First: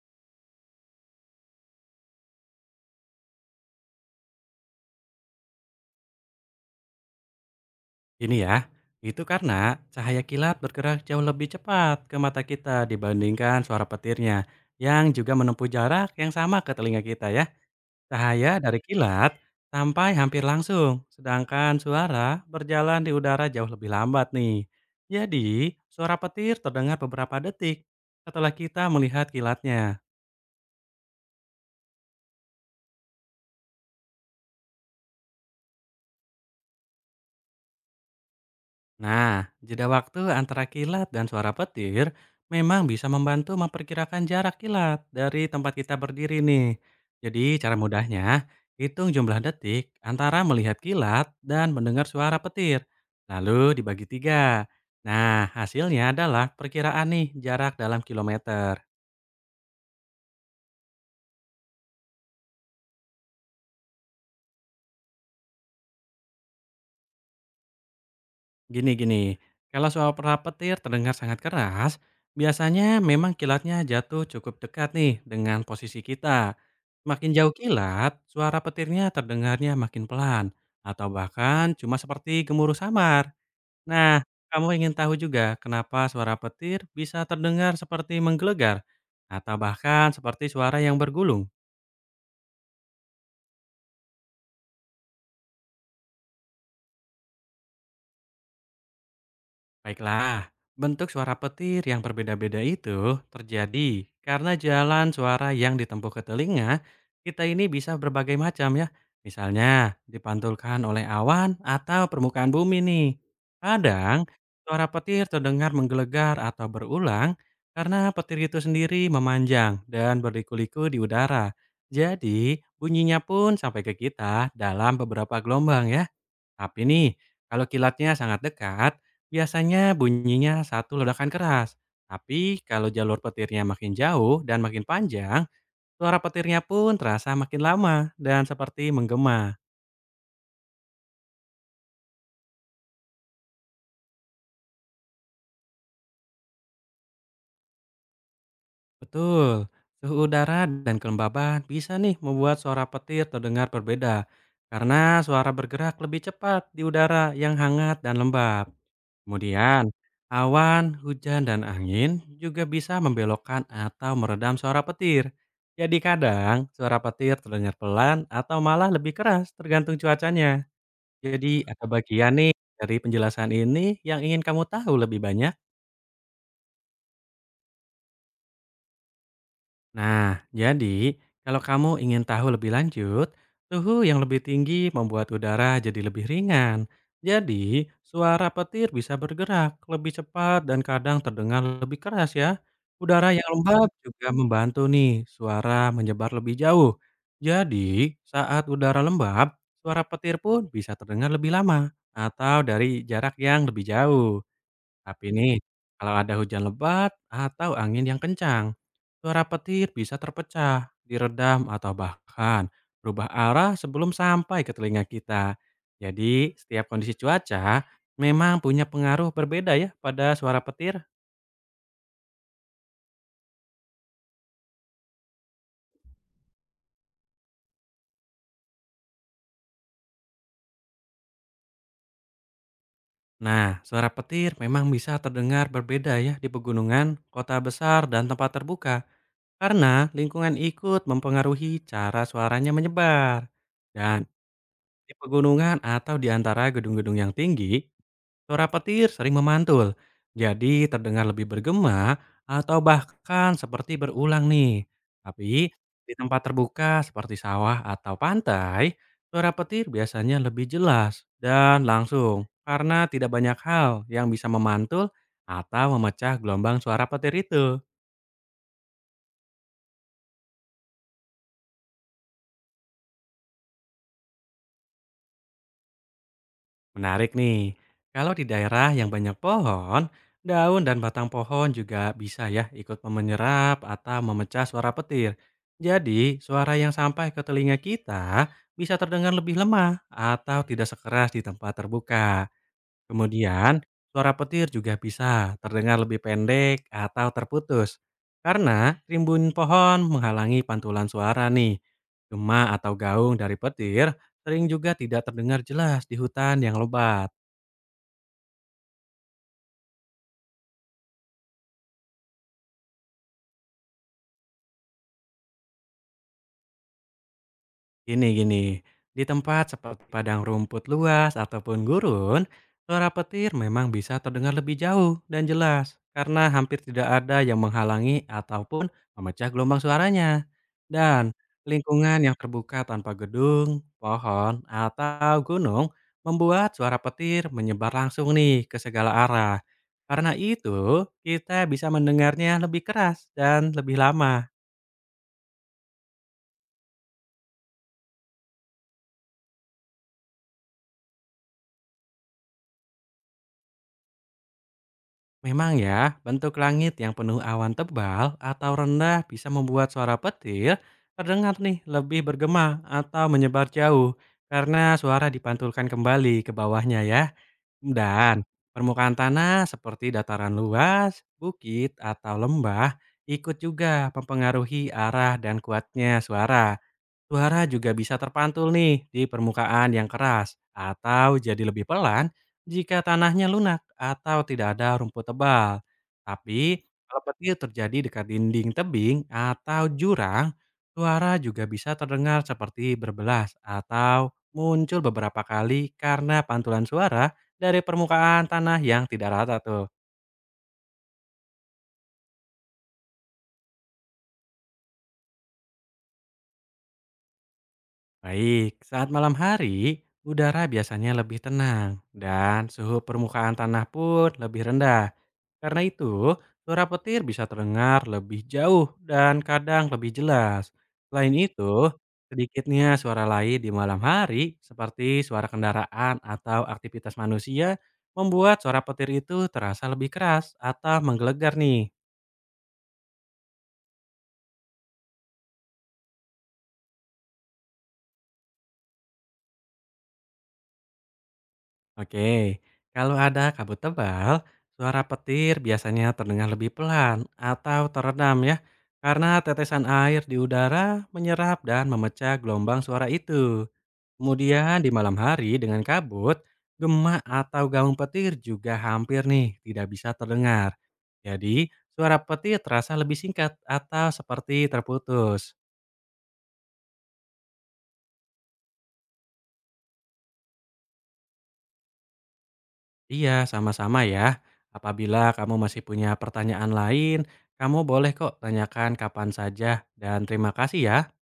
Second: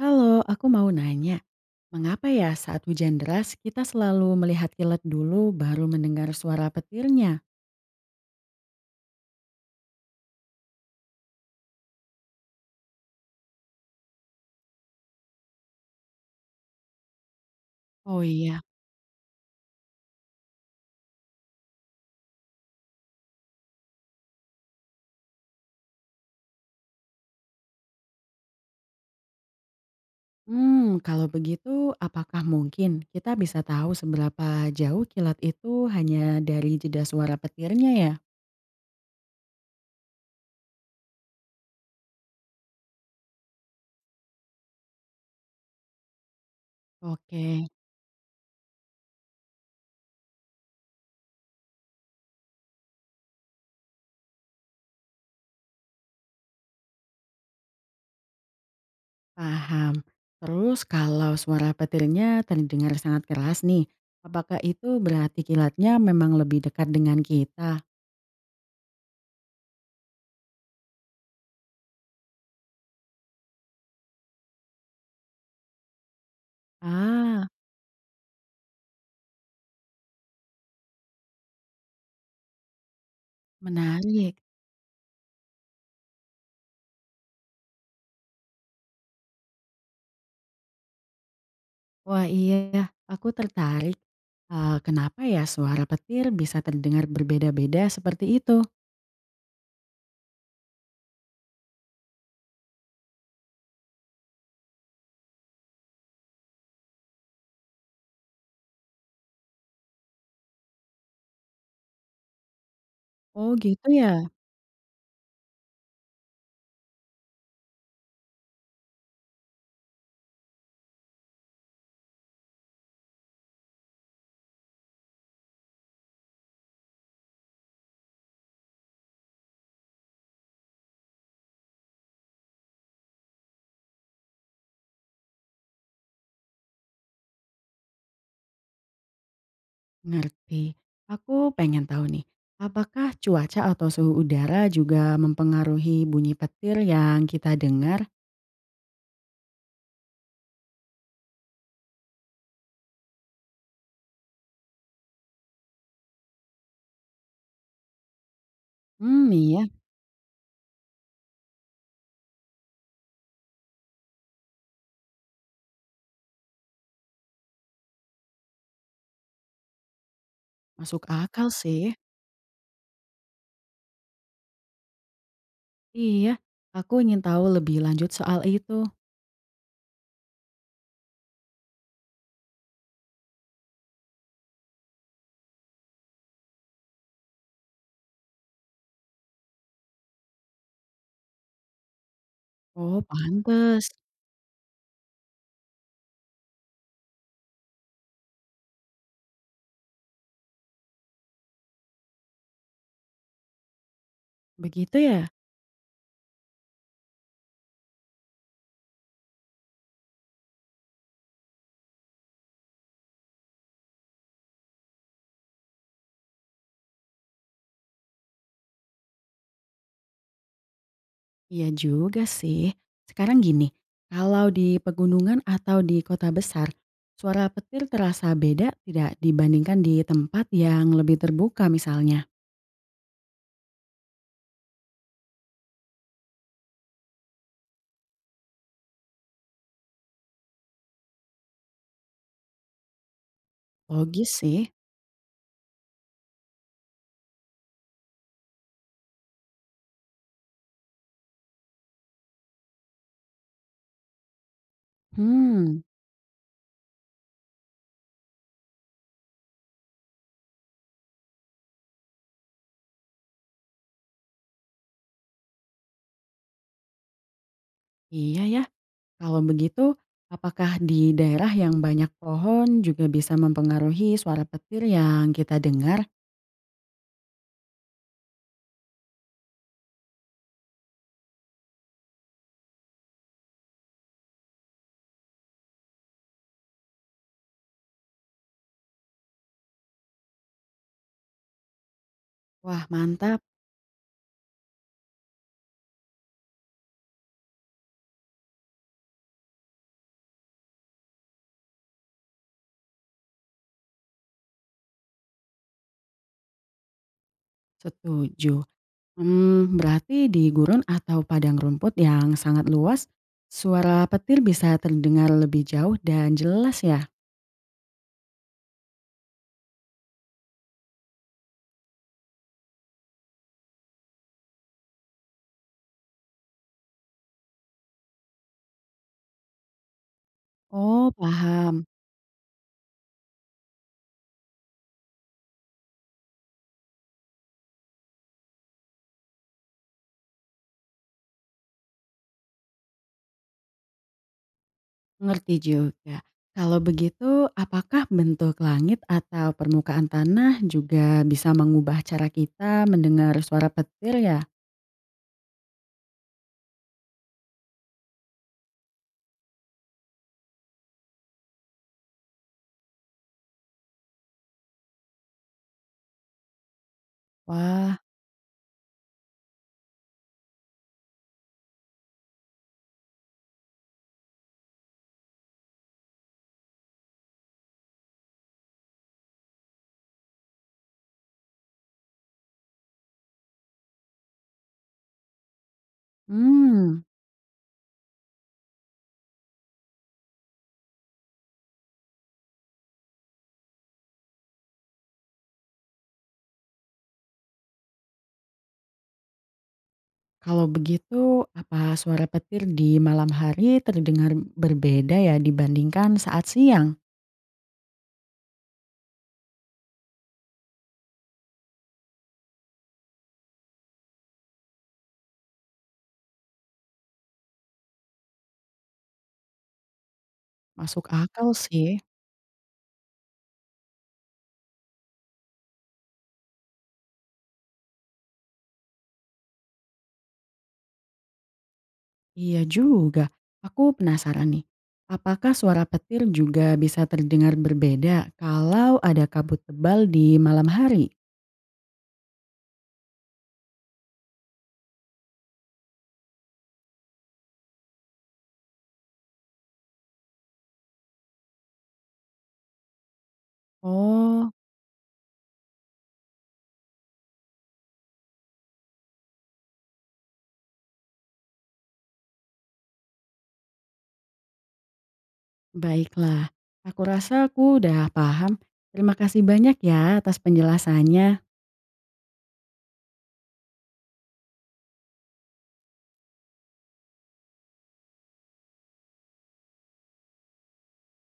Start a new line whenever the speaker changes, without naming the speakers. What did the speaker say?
Halo, aku mau nanya, mengapa ya saat hujan deras kita selalu melihat kilat dulu baru mendengar suara petirnya?
Ini ya, itu karena cahaya kilat bergerak jauh lebih cepat ke mata kita dibandingkan suara petirnya yang juga menempuh jarak yang sama ke telinga kita ya.
Oh
Cahaya
iya.
dari kilat sampai hampir langsung, sedangkan suara berjalan di udara jauh lebih lambat nih. Jadi, suara petir terdengar beberapa detik setelah kita melihat kilatnya.
Hmm, kalau begitu apakah mungkin kita bisa tahu seberapa jauh kilat itu hanya dari jeda suara petirnya ya?
Nah, jeda waktu antara kilat dan suara petir memang bisa membantu memperkirakan jarak kilat dari tempat kita berdiri nih. Jadi
Oke.
cara mudahnya, hitung jumlah detik antara melihat kilat dan mendengar suara petir. Lalu dibagi tiga. Nah, hasilnya adalah perkiraan nih jarak dalam kilometer.
Paham. Terus kalau suara petirnya terdengar sangat keras nih, apakah itu berarti kilatnya memang lebih dekat dengan kita?
Gini-gini, kalau soal pera petir terdengar sangat keras, biasanya memang kilatnya jatuh cukup dekat nih dengan posisi kita. Makin
Ah,
jauh kilat, suara petirnya terdengarnya makin pelan, atau bahkan cuma seperti gemuruh samar. Nah,
menarik.
kamu ingin tahu juga kenapa suara petir bisa terdengar seperti menggelegar, atau bahkan seperti suara yang bergulung?
Wah iya, aku tertarik. Kenapa ya suara petir bisa terdengar berbeda-beda seperti itu?
Baiklah, bentuk suara petir yang berbeda-beda itu terjadi karena jalan suara yang ditempuh ke telinga kita ini bisa berbagai macam ya. Misalnya dipantulkan oleh awan atau permukaan bumi nih.
Oh gitu ya?
Kadang suara petir terdengar menggelegar atau berulang karena petir itu sendiri memanjang dan berliku-liku di udara. Jadi bunyinya pun sampai ke kita dalam beberapa gelombang ya. Tapi nih, kalau kilatnya sangat dekat, biasanya bunyinya satu ledakan keras. Tapi kalau jalur petirnya makin jauh dan makin panjang, suara petirnya pun terasa makin lama dan seperti menggema.
Ngerti. Aku pengen tahu nih, apakah cuaca atau suhu udara juga mempengaruhi bunyi petir yang kita dengar?
Betul, suhu udara dan kelembaban bisa nih membuat suara petir terdengar berbeda karena suara bergerak lebih cepat di udara yang hangat dan lembab.
Hmm iya,
Kemudian, awan, hujan, dan angin juga bisa membelokkan atau meredam suara petir. Jadi kadang suara petir terdengar pelan atau malah lebih keras tergantung cuacanya.
masuk akal
Jadi ada
sih.
bagian nih dari penjelasan ini yang ingin kamu tahu lebih banyak.
Iya, aku ingin tahu lebih lanjut soal itu.
Nah, jadi kalau kamu ingin tahu lebih lanjut, suhu yang lebih tinggi membuat udara jadi lebih ringan. Jadi, suara petir bisa bergerak lebih cepat dan kadang terdengar lebih keras ya.
Oh
Udara yang lembab
pantes,
juga membantu nih suara menyebar lebih jauh. Jadi, saat udara lembab, suara petir pun bisa terdengar lebih lama atau dari jarak yang lebih jauh.
begitu
Tapi
ya?
nih, kalau ada hujan lebat atau angin yang kencang, suara petir bisa terpecah, diredam, atau bahkan berubah arah sebelum sampai ke telinga kita. Jadi, setiap kondisi cuaca memang punya pengaruh berbeda ya pada suara petir.
Iya juga sih. Sekarang gini, kalau di pegunungan atau di kota besar, suara petir terasa beda tidak dibandingkan di tempat yang lebih terbuka misalnya.
Nah, suara petir memang bisa terdengar berbeda ya di pegunungan, kota besar, dan tempat terbuka. Karena lingkungan ikut mempengaruhi cara suaranya menyebar. Dan
Logis sih.
di pegunungan atau di antara gedung-gedung yang tinggi, suara petir sering memantul, jadi terdengar lebih bergema atau bahkan seperti berulang nih. Tapi
Hmm,
di tempat terbuka seperti sawah atau pantai, suara petir biasanya lebih jelas dan langsung karena tidak banyak hal yang bisa memantul atau memecah gelombang suara petir itu.
iya ya. Kalau begitu, apakah di daerah yang banyak pohon juga bisa mempengaruhi suara petir yang kita dengar?
Menarik nih. Kalau di daerah yang banyak pohon, daun dan batang pohon juga bisa ya ikut menyerap atau memecah suara petir. Jadi, suara yang sampai ke telinga kita bisa terdengar lebih lemah atau tidak sekeras di tempat terbuka.
Wah, mantap.
Kemudian, suara petir juga bisa terdengar lebih pendek atau terputus karena rimbun pohon menghalangi pantulan suara nih. Gema atau gaung dari petir sering juga tidak terdengar jelas di hutan yang lebat.
Setuju. Hmm, berarti di gurun atau padang rumput yang sangat luas, suara petir bisa terdengar lebih jauh dan jelas ya?
Gini gini, di tempat seperti padang rumput luas ataupun gurun, suara petir memang bisa terdengar lebih jauh dan jelas karena hampir tidak ada yang menghalangi ataupun memecah gelombang suaranya.
Oh
Dan
paham,
lingkungan yang terbuka tanpa gedung, pohon, atau gunung membuat suara petir menyebar langsung nih ke segala arah. Karena itu, kita bisa mendengarnya lebih keras dan lebih lama.
ngerti juga. Kalau begitu, apakah bentuk langit atau permukaan tanah juga bisa mengubah cara kita mendengar suara petir ya?
Memang ya, bentuk langit yang penuh awan tebal atau rendah bisa membuat suara petir terdengar nih lebih bergema atau menyebar jauh karena suara dipantulkan kembali ke bawahnya ya.
Wah,
Dan permukaan tanah seperti dataran luas, bukit atau lembah ikut juga mempengaruhi arah dan kuatnya suara. Suara juga bisa terpantul nih di permukaan yang keras atau jadi lebih pelan jika tanahnya lunak atau tidak ada rumput tebal. Tapi
hmm,
kalau petir terjadi dekat dinding tebing atau jurang, suara juga bisa terdengar seperti berbelas atau muncul beberapa kali karena pantulan suara dari permukaan tanah yang tidak rata tuh.
kalau begitu apa suara petir di malam hari terdengar berbeda ya dibandingkan saat siang?
Baik, saat malam hari, udara biasanya lebih tenang dan suhu permukaan tanah pun lebih rendah. Karena itu, suara petir bisa terdengar lebih jauh dan kadang lebih jelas.
Masuk
Selain
akal
itu,
sih.
sedikitnya suara lain di malam hari, seperti suara kendaraan atau aktivitas manusia, membuat suara petir itu terasa lebih keras atau menggelegar nih.
Iya juga. Aku penasaran nih, apakah suara petir juga bisa terdengar berbeda kalau ada kabut tebal di malam hari?
Oke, kalau ada kabut tebal, suara petir biasanya terdengar lebih pelan atau teredam ya, karena tetesan air di udara menyerap dan memecah gelombang suara itu.
Oh,
Kemudian di malam hari dengan kabut, gema atau gaung petir juga hampir nih tidak bisa terdengar. Jadi suara petir terasa lebih singkat atau seperti terputus.
baiklah. Aku rasa aku udah paham. Terima kasih banyak ya atas penjelasannya.
Iya sama-sama ya. Apabila kamu masih punya pertanyaan lain, kamu boleh kok tanyakan kapan saja dan terima kasih ya